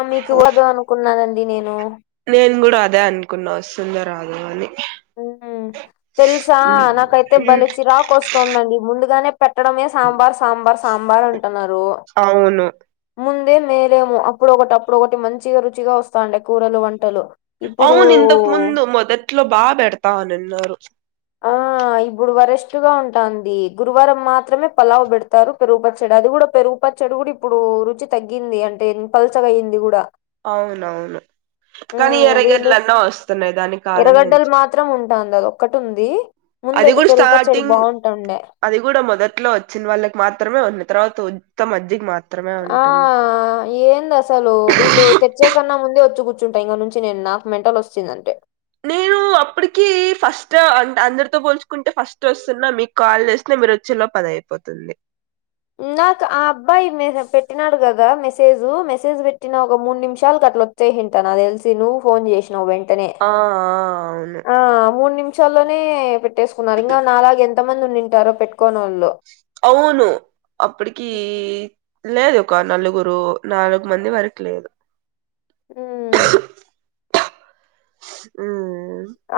ఆమెకి ఊడదు అనుకున్నానండి నేను నేను కూడా అదే అనుకున్నా వస్తుందో రాదు అని హమ్ తెలుసా నాకైతే బలే చిరాకు వస్తుందండి ముందుగానే పెట్టడమే సాంబార్ సాంబార్ సాంబార్ అంటున్నారు అవును ముందే మేలేమో అప్పుడు ఒకటి అప్పుడు ఒకటి మంచిగా రుచిగా వస్తాండే కూరలు వంటలు ఇప్పుడు అవును ఇంతకు ముందు మొదట్లో బాగా పెడతా అని అన్నారు ఆ ఇపుడు వరస్ట్ గా ఉంటుంది గురువారం మాత్రమే పలావు పెడతారు పెరుగు పచ్చడి అది కూడా పెరుగు పచ్చడి కూడా ఇప్పుడు రుచి తగ్గింది అంటే పల్చగా అయ్యింది కూడా అవునవును కానీ మ్మ్ వీళ్ళు ఎర్రగడ్ల అన్నా వస్తున్నాయి దానికి ఎర్రగడ్డలు ఆనందించూ మాత్రం ఉంటుంది అది ఒక్కటి ఉంది ముందు అది అయితే కూడా పెరుగు పచ్చడి స్టార్టింగ్ బాగుంటుండే అది కూడా మొదట్లో వచ్చిన వాళ్ళకి మాత్రమే ఉన్నాయి తర్వాత వత్త మజ్జిగా మాత్రమే ఆ ఉంటుంది ఏంది అసలు వీళ్ళు ఉంటె కొంచెం సేపు ముందే వచ్చి కూర్చుంటా ఇగా నుంచి నేను నాకు మెంటల్ వచ్చిందంటే నేను అప్పటికి ఫస్ట్ అంటే అందరితో పోల్చుకుంటే ఫస్ట్ వస్తున్నా మీకు కాల్ చేసిన మీరు వచ్చేలోపల అయిపో పోతుంది నాకు ఆ అబ్బాయి మె పెట్టినాడు కదా మెసేజ్ మెసేజ్ పెట్టిన ఒక మూడు నిమిషాలు అట్లా వ్ హంటా నాక్ తెలిసి నువ్వు ఫోన్ చేసినావ్ వెంటనే ఆ అవును ఆ మూడు నిమిషాల్లోనే పెట్టేసుకున్నారు ఇంకా నాలాగు ఎంత మంది ఉండింటారో పెట్టుకోని వాళ్ళు అవును అప్పడికీ లేదు ఇంకో నలుగురు నాలుగు మంది వరకు లేదు ఉ ఉ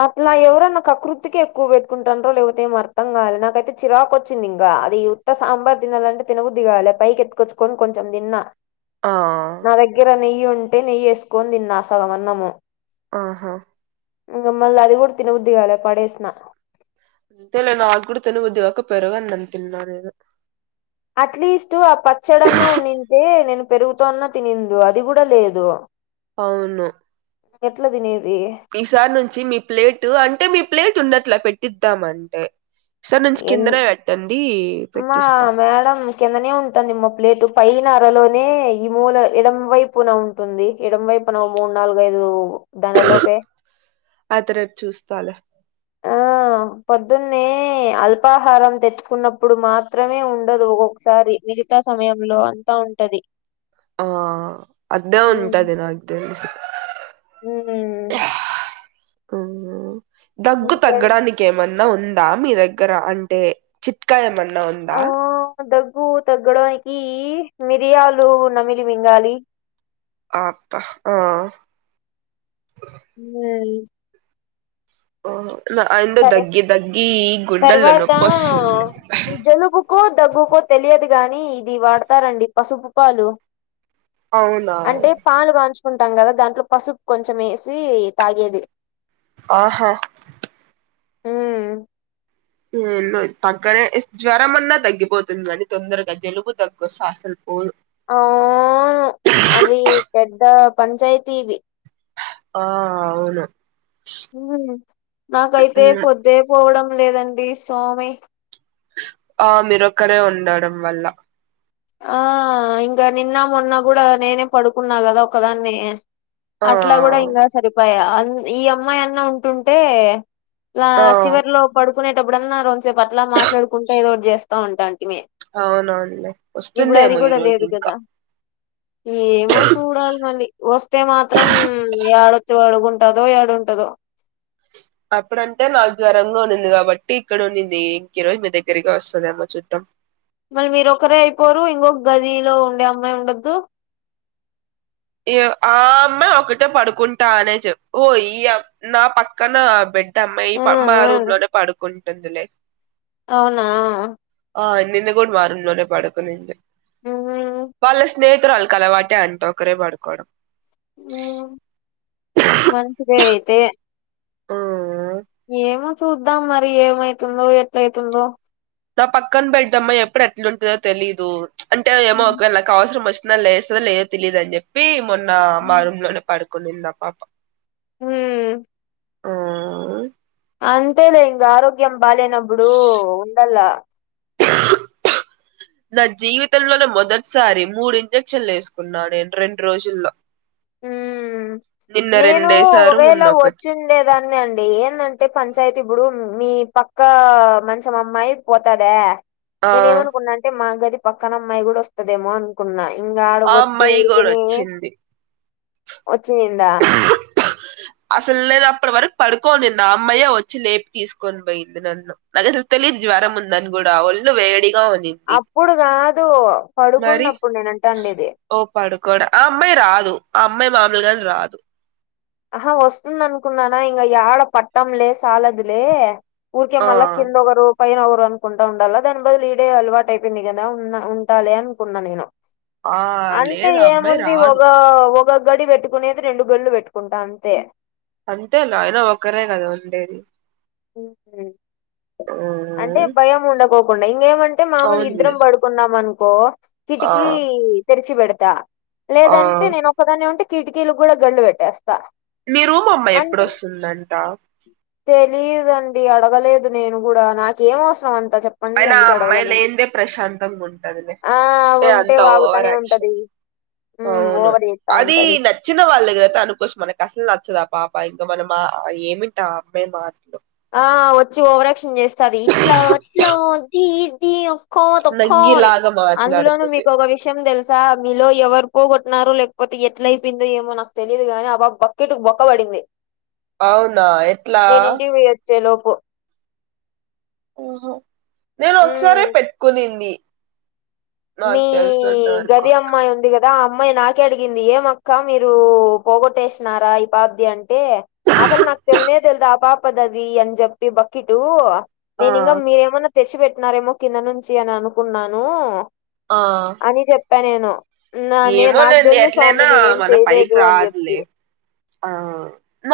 అట్లా ఎవరైనా కక్కుర్తి కిఎక్కువ పెట్టుకుంటాంరా లేకపోతే ఏం అర్థం కాలేదు నాకైతే చిరాకు వచ్చింది ఇంకా అది అత్త సాంబార్ తినాలంటే తినబుద్దీగాలే పైకి ఎతుకొచ్చుకొని కొంచెం తిన్న ఆ నా దగ్గర నెయ్యి ఉంటే నెయ్యి వేసుకొని తిన్నా సగమన్నము ఆహా ఇంకా మళ్ళీ అది కూడా తినబుద్ది గాలే పడేసిన అంతేలే నాకు కూడా తినబద్దుగాక పెరుగన్నం తిన్నా నేను అట్లీస్ట్ ఆ పచ్చడ అన్నా ఉండింటే నేను పెరుగుతో అన్నా తినిందు అది కూడా లేదు అవును ఎట్లా తినేది ఈసారి నుంచి మీ ప్లేట్ అంటే మీ ప్లేట్ ఉన్నట్లా పెట్టిద్దాం అంటే ఈ సార్ నుంచి ఎన్ కిందనే పెట్టండి మా పెట్టిస్తాం మేడం కిందనే ఉంటుంది మ ప్లేటు పైన అరలోనే ఈ మూల ఎడం వైపున ఉం ఉంటుంది ఎడం వైపు న ఓ మూడు నాలుగు ఐదు దనిలోపే అది రేపు చూస్తాలే ఆ పొద్దున్నే అల్పాహారం తెచ్చుకున్నప్పుడు మాత్ మాత్రమే ఉండదు ఒక్కొక్కసారి మిగతా సమయంలో అంతా ఉంటది ఆ అద్దే ఉమ్. ఉంటాదే నాకు తెలిసి ఉమ్, ఒ దగ్గు ఇంకే తగ్గడానికి ఏమన్నా ఉందా మీ దగ్గర అంటే చిట్కా ఏమన్నా ఉందా ఆ, దగ్గు తగ్గడానికి మిరియాలు నమిలి మింగాలి ఆ అక్క ఆ ఉ ఓ నా అండ్ తర్- దగ్గి దగ్గీ గుండెల్లో తర్వాత నొప్పి వస్సంది జలుబుకో దగ్గుకో తెలియదు గాని ఇది వాడతారండి పసుపు పాలు అవునా అంటే పాలు కాంచుకుంటాం కదా దాంట్లో పసుపు కొంచెం వేసి తాగేది ఆహా ఆ తగ్గనే జ్వరంమన్నా తగ్గిపోతుంది కానీ తొందరగా జలుబు దగ్గొస్తే అసలు పోదు ఆ వ్ అవి పెద్ద పంచాయతీవి ఆ అవును నాకైతే ఉమ్, పొద్దే పోవడం లేదండి సోమి ఆ మీరొక్కరే ఉండడం వల్ల ఆ ఇంకా నిన్న మొన్న కూడా నేనే పడుకున్నా కదా ఒకదాన్ని ఆ అట్లా కూడా ఇంకా సరిపోయా అ ఈ అమ్మాయి అన్న ఉంటుంటే ఇలా ఆ చివరిలో పడుకునేటప్పుడున్నా రెంసేపు అట్లా మాట్లాడుకుంటే ఏదో ఒకటి చేస్తా ఉంటా అంటి మే అవునవునులే ఇప్పుడు అది వస్తుందేమో ఈ కూడా రోజు లేదు ఇంకా కదా ఏమో చూడాలి మళ్ళి వస్తే మాత్రం ఏడొచ్చి పడ్ టదో ఏడుంటదో అప్పుడంటే నాకు జ్వరంగా ఉన్నింది కాబట్టి ఇక్కడ ఉన్నింది ఇంక రోజు మీ దగ్గరికే వస్తదేమో చూద్దాం మళ్ళీ మీరు ఒకరే అయిపోరు ఇంకొక్ గదిలో ఉండే అమ్మాయి ఉండోద్దు ఆ అమ్మె ఒకటే పడుకుంటా అనే చెప్పు ఇయ్ నా పక్కన బిడ్ ఆ డ్డమైమా ఆ రూమ్ లోనే పడుకుంటుందిలే అవునా ఆ నిన్న కూడి మా రూమ్ లోనే పడుకునింది మ్మ్ వాళ్ళ స్నేహితురళ్ కలవాటే అంట ఒకరే పడుకోవడం ఆ మంచిదే అయితే ఆ ఏమో చూద్దాం మరి ఏమైతుందో ఎట్లైతుందో నా పక్కన బెడ్డమ్మాయ్ ఎప్పుడు ఎట్లుంటదో తెలీయదు అంటే ఏమో ఒకవేళ నాకు అవసరం వచ్ న లేస్తదో లేదో తెలీయదని చెప్పి మొన్న మా ఉమ్ రూమ్ లోనే పడుకునింది ఆ పాప మ్ అంతేలే ఇంగ ఆరోగ్యం బాలేనప్పుడు ఉండల్ల ఊక్ నా జీవితంలోనే మొదటిసారి మూడు ఇంజక్షన్లు వేసుకున్నా నేను రెండు రోజుల్లో మ్ నిన్న నేను రెండేసారు ఒకవేళ మొన్న ఒకటి వచ్చిండేదాన్ని అండి ఎం దంటే పంచాయతీ ఇప్పుడు మీ పక్కా మంచం అమ్మాయి పోతదా ఆ నేను ఏమనుకున్నా అంటే మా గది పక్కన అమ్మాయి కూడా వస్తదేమో అన్ కున్నా ఇంగ ఆ ఆడకోచ్చి అమ్మాయి కూడా ఊరికనే వచ్చింది వచ్చినిందా అసలు నేను అప్పటి వరకు పడుకోనిన్న ఆ అమ్మాయే వచ్చి లేపి తీసుకొని పోయింది నన్ను అసలు తెలియదు జ్వరం ఉందని కూడా ఒళ్ళు వేడిగా ఉనిం అప్పుడు కాదు పడుకున్నప్పుడు నేన అంటండేది ఓ పడుకోడ్ ఆ అమ్మాయి రాదు ఆ అమ్మాయి మామూలుగానే రాదు ఆహా వస్తుందనుకున్నానా ఇంగ యాడ పట్టంలే సాలదులే ఊరికె ఆ మల్ల కిందోకరు పైన ఒకరనుకుంటా ఉండాలా దాని బదులు ఈడే అలవాటు అయిపోయింది కదా ఉన్నా ఉండాలి అనుకున్నా నేను ఆ అంటే లేదు ఆ అమ్మాయి ఏముంది రాదు ఒక ఒక గది పెట్టుకునేది రెండు గడ్లు పెట్టుకుంటా అంతే అంతే అయినా ఒకరే కదా ఉండేది ఉ ఆ అంటే భయం ఉండకో కుండా ఇంకేమంటే మామూలుగ ఇద్దరం అవునులే పడుకున్నాం అనుకో ఆ కిటికీ తెరిచి పెడుతా ఆ లేదంటే నేను ఒకదాన్నే ఉంటే కిటికీలు కూడా గళ్డ్లు పెట్టేస్తా మీ రూమ్ అమ్మాయి ఎప్పుడోస్తుందంట తెలిదండి అడగలేదు నేను కూడా నాకేం అవసరం అంత చెప్ అయినా ఆ అమ్మాయి లేనిదే ప్రశాంతంగా ఉంటందిలే ఆ! ఉంటే అంత వాగుతానే ఉంటది. ఓవరక్షన్ హ్మ్. అవును ఓవర్ జేత్తా అది ఉంటది. న నచ్చిన వాళ్ళ దగ్గర అయితే అనుకోవచ్చు మనకి అసలు నచ్చదు ఆ పాప ఇకా మనం ఆ ఏమిటి ఆ అమ్మాయి మాటలు ఆ వచ్చి ఓవరాక్షన్ చేస్తది ఇట్లా అట్ల అది ఇది కాదక్క అని నంగిలాగా అందులోనూ మాట్లాడుతది మీకు ఒక విషయం తెల్ స్స మీలో ఎవరికో పోగొట్టినరు లేకపోతే ఎట్ల అయిపోయిందో ఏమో నాకు తెలియదు గానీ ఆ పాప్ బక్కెట్ బొక్క పడింది ఆ నేను ఇంటికి పోయి వచ్చే లోపు ఆహా నేను ఒకసారే హ్మ్. పెట్టుకునింది మీ నాకు తెలిసినంత వరకు గది అమ్మాయి ఉంది కదా దా అమ్మాయి నాకే అడిగింది ఏమక్క మీరు పోగొట్టేసినారా ఈ పాపది అం అంటే అసలు నాకు తెలినే తెలిదు ఆపాపదది అని చెప్పి బక్కిటు ఆ నేను ఇంకా మీరేమన్నా తెచ్చి పెట్టినారేమో కింద నుంచి అని అనుకున్నాను ఆ అని చెప్పా నేను నే నాకు ఏమోలేండి తెలుదు ఎట్లైనా స్వామి నేనేం మన పైకి చేయలేదు అని చెప్పి రాదులే ఆ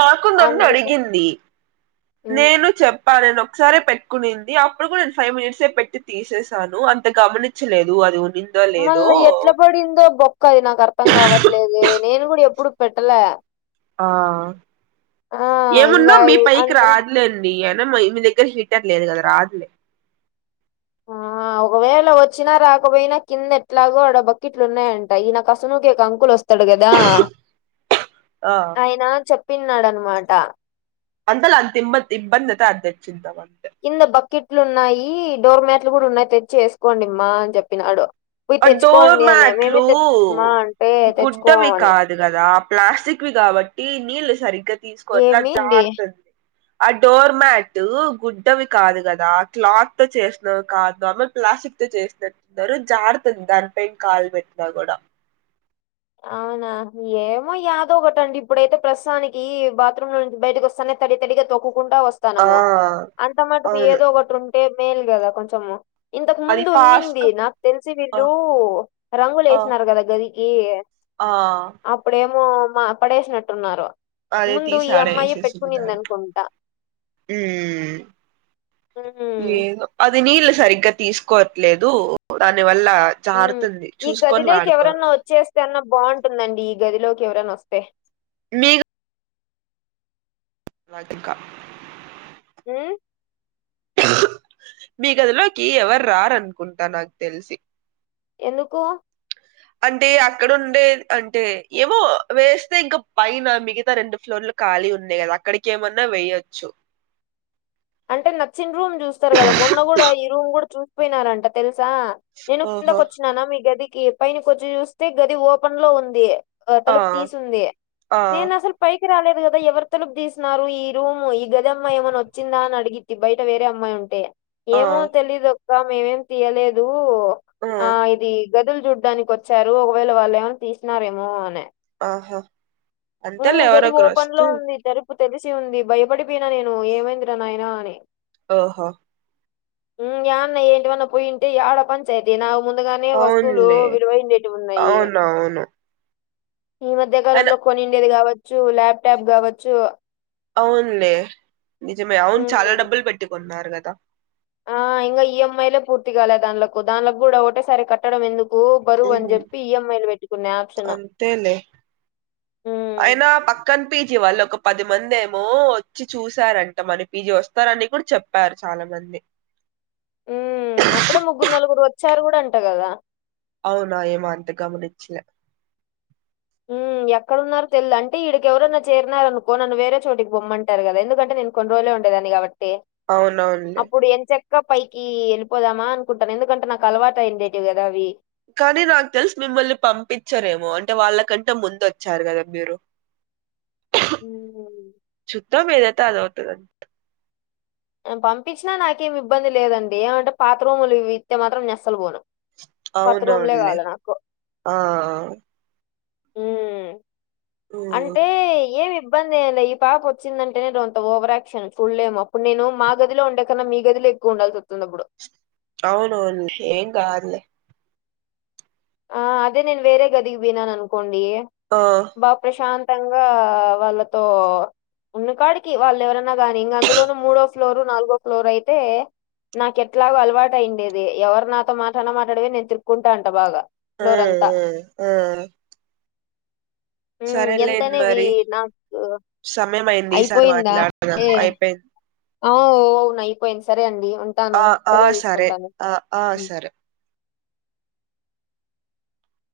నాకు నన్ను అందుకు అడిగింది ఉమ్, నేను చెప్ నేను ఒకసారే పెట్టుకునింది అప్పుడు కూడా నేను ఫైవ్ మినిట్స్ పెట్టి తీసేసాను అంత గమని చ లేదు అది గురించి [unintelligible] మళ్ళ ఎట్ల పడిందో బొక్క అది నాకు అర్థం కావట్లేదే నేను కూడా ఎప్పుడు పెట్టలే ఆ ఆ ఏమున్నా ఇంకా మీ పైకి అంత రాదులేండి అయినా ఇ మీ దగ్గర హీటర్ లేదు కదా రాదులే ఆ ఒకవేళ వచ్చినా రాకపోయినా కింద ఎట్లాగో ఆడ బకేట్లు ఉన్నాయంట ఈ నా అసనుకి అంకులు వస్తాడు కదా దా ఆ ఆయనా చెప్పినాడ అనమాట అంతల అంత ఇ ఇబ్బంది అయితే అది తెచ్చిం ధం అంతే కింద బకెట్లు ఉన్నాయి డోర్మ్యాట్లు కూడా ఉన్నాయి తెచ్చి వేసుకోండిమ్మా అని చెప్పినాడు పోయి ఆ డోర్ తెచ్చుకోండి అనే మేమే మ్యాట్లు తెచ్చుమా అంటే గుడ్డవి తెచ్చుకోమనే కాదు కదా ఆ ప్లాస్టిక్వి కాబట్టి నీళ్లు సరిగ్గా తీసుకోవట్లా ఏమి అండి జారుతుంది ఆ డోర్మ్యాట్ గుడ్డవి కాదు కదా క్లాత్ తో చేసినవి కాదు ఆ ప్లాస్టిక్ చేసినట్టున్నారు జాారుతుంది దానిపై కాలు పెట్టిన కూడా అవునా ఏమో యాదో ఒకటిండి ఇప్పుడైతే ప్రస్తుతానికి బాత్రూమ్ లో నుంచి బయటకి వస్తానే తడి తడిగా తొక్కు కుంటా వస్తుంది ఆ తనము అంత మటుకు అవును ఏదో ఒకటి ఉంటే మేల్ కదా కొంచెము ఇంతకు అది ముందు ఉన్నింది ఫాస్ట్ నాకు తెలిసి ఆ వీళ్ళు రంగులు ఆ వేసినారు కదా గదికి ఆ అప్పుడేమో మా పడేసినట్టున్నారు అదే ముందు తీసి ఈ అమ్మాయి ఆడేసేసుంటారు పెట్టుకునిందనుకుంటా ఉమ్ ఉం ఏదో అది నీళ్లు సరిగ్గా తీసుకోవట్లేదు దాని వల్ల ఉమ్. జారుతుంది చూసుకొని వాడుకో న్నా బాగుంటుందండి ఈ గదిలోకి ఎవరైనా వస్తే మీకు అతక్క [unintelligible] ఉం మీ గదిలోకి ఎవరు రారనుకుంటా నాకు తెలిసి ఎందుకు అంటే అక్కడ ఉండే అంటే ఏమో వేస్తే ఇంకా పైన మిగతా రెండు ఫ్లోర్లు ఖాళీ ఉన్నాయి కదా అక్కడికి ఏమన్నా వెయొచ్చు అంటే నచ్చిన రూమ్ చూస్తారు కదా మొన్న కూడా ఈ రూమ్ కూడా చూ పోయినారంట తెలుసా నేను కిందక ఓహో! వచ్చినానా మీ గదికి పైన కొర్చి చూస్తే గది ఓపెన్ లో ఉంది ఆ! తలుపు తీసింది ఆ! నేను అసలు పైకి రాలేదు కదా ఎవరు తలుపు తీసినన్నారు ఈ రూమ్ ఈ గదిమ్మ ఏమన్నా వ చ్చిందా అని అడిగిట్ బయట వేరే అమ్మాయి ఉంటే ఆ! ఏమో తెలియదక్క మేమేం తీయలేదు దు ఆ ఇది గదులు చూడ్డానికి వచ్చారు ఒకవేళ వాళ్ళు ఏమైనా తీసినారేమో అని ఆహా ఉ అంతేలే ఎవరో గది ఓపెన్ లో ఒకరొస్తే ఉంది తలుపు తెరిసి ఉంది భయపడిపోయిన నేను ఏమైందిర నాయన అని ఓహో ఉమ్ యన్న ఏంటివన్న పోయింటి యడ పన్ తే దిన ముందుగానే వస్తువులు అవునులే. విలువండేవి ఉన్నయి అవునవును. ఈ మధ్య అయినా కాలంలో కొనిండేది కావచ్చు ల్యాప్టాప్ కావచ్చు అవునులే నిజమే అవును చాలా హ్మ్. డబ్బులు పెట్టీ కొన్నారు కదా ఆ ఇంకా ఈఎంఐలే పూర్తిగాలే దాం దాంలకు కూడా ఒకటేసారి కట్టడం ఎందుకు బరువు అని హ్మ్. చెప్పి ఈఎంఐలు పెట్టుకున్న ఆప్షన్ అంతేలే. ఉమ్ కానీ పీజీ వాళ్ళు ఒక పది మంది ఏమో వచ్చి చూసారంట మన పీజీ వస్తరని కూడా చెప్ ప్పారు చాలా మంది ఉమ్ అప్పుడే ముగ్గురు నలుగురు వచ్చారు కూడా అంట కదా అవునా ఏమంత గమనిచ్చలే ఉమ్ ఎక్కడన్నారో తెల్ద అంటే వక్కడి ఎవరైన్నా చేరినార అనుకో నన్న వేరే చోటికి పమ్మంటారు కదా ఎందుకంటే నే కొన్ని రోలే ఉండేదాన్ని కాబట్టి అవునవునులే అప్పుడు ఎంచ ఇంకా పైకి ఏళ్పోదామా అనుకుంటాను ఎందుకంటే నాకు అలవాటయిండేటివి కదా అవి కానీ నాక్ తెలుస్ మిమ్మల్ని పంపించరేమో అంటే వాళ్ళ కంటే ముందు వచ్చారు కదా మీరు హ్మ్. చూద్దాం ఏది అయితే అది అవుతది పంపించినా నాకేమి ఇబ్బంది లేదండి ఏమంటే పాత రూమ్లు ఇవి ఇత్తే మాత్రం నెనస్సలు పోను కొత్త రూమ్లే అవునవునులే కావలె నాకు ఆ ఉమ్ హ్మ్ అంటే ఏమి ఇబ్బంది ఎల్లీ ఈ పాప విందంటే నేను అంత ఓవరాక్షన్ ఫుల్ ఏం అప్పుడు నేను మా గదిలో ఉండే కన్నా మీ గదిలె ఉండాల్సోస్తుందప్పుడు అవును ఏమ్కాదులే ఆ అదే నేన్వేర గదికి పోయిననుకొండి ఆ బా ప్రశాంతంగా వాళ్ళతో ఉన్న కాడికి వాల్లేవరన్న కానీ ఇంకా అందులోనూ మూడో ఫ్లోర్ నాలుగో ఫ్లోర్ అయితే నాక ఎట్లాగు అలవాటు అయిడేది ఎవరు నాతో మాట అన మాట్లాడవేన నేను తిరుకుంటా అంట బాగా ఆ ఆ ఫ్లోరంతా ఆ సరేలేం మరి నాకు సమయం అయింది ఈసారి మాట్లాడదాం అయిపోయింది అవునయిపోయింది సరే అండి ఉంటాను ఆ ఆ సెలవు సరే తీసుకుంటాను ఆ ఆ సరే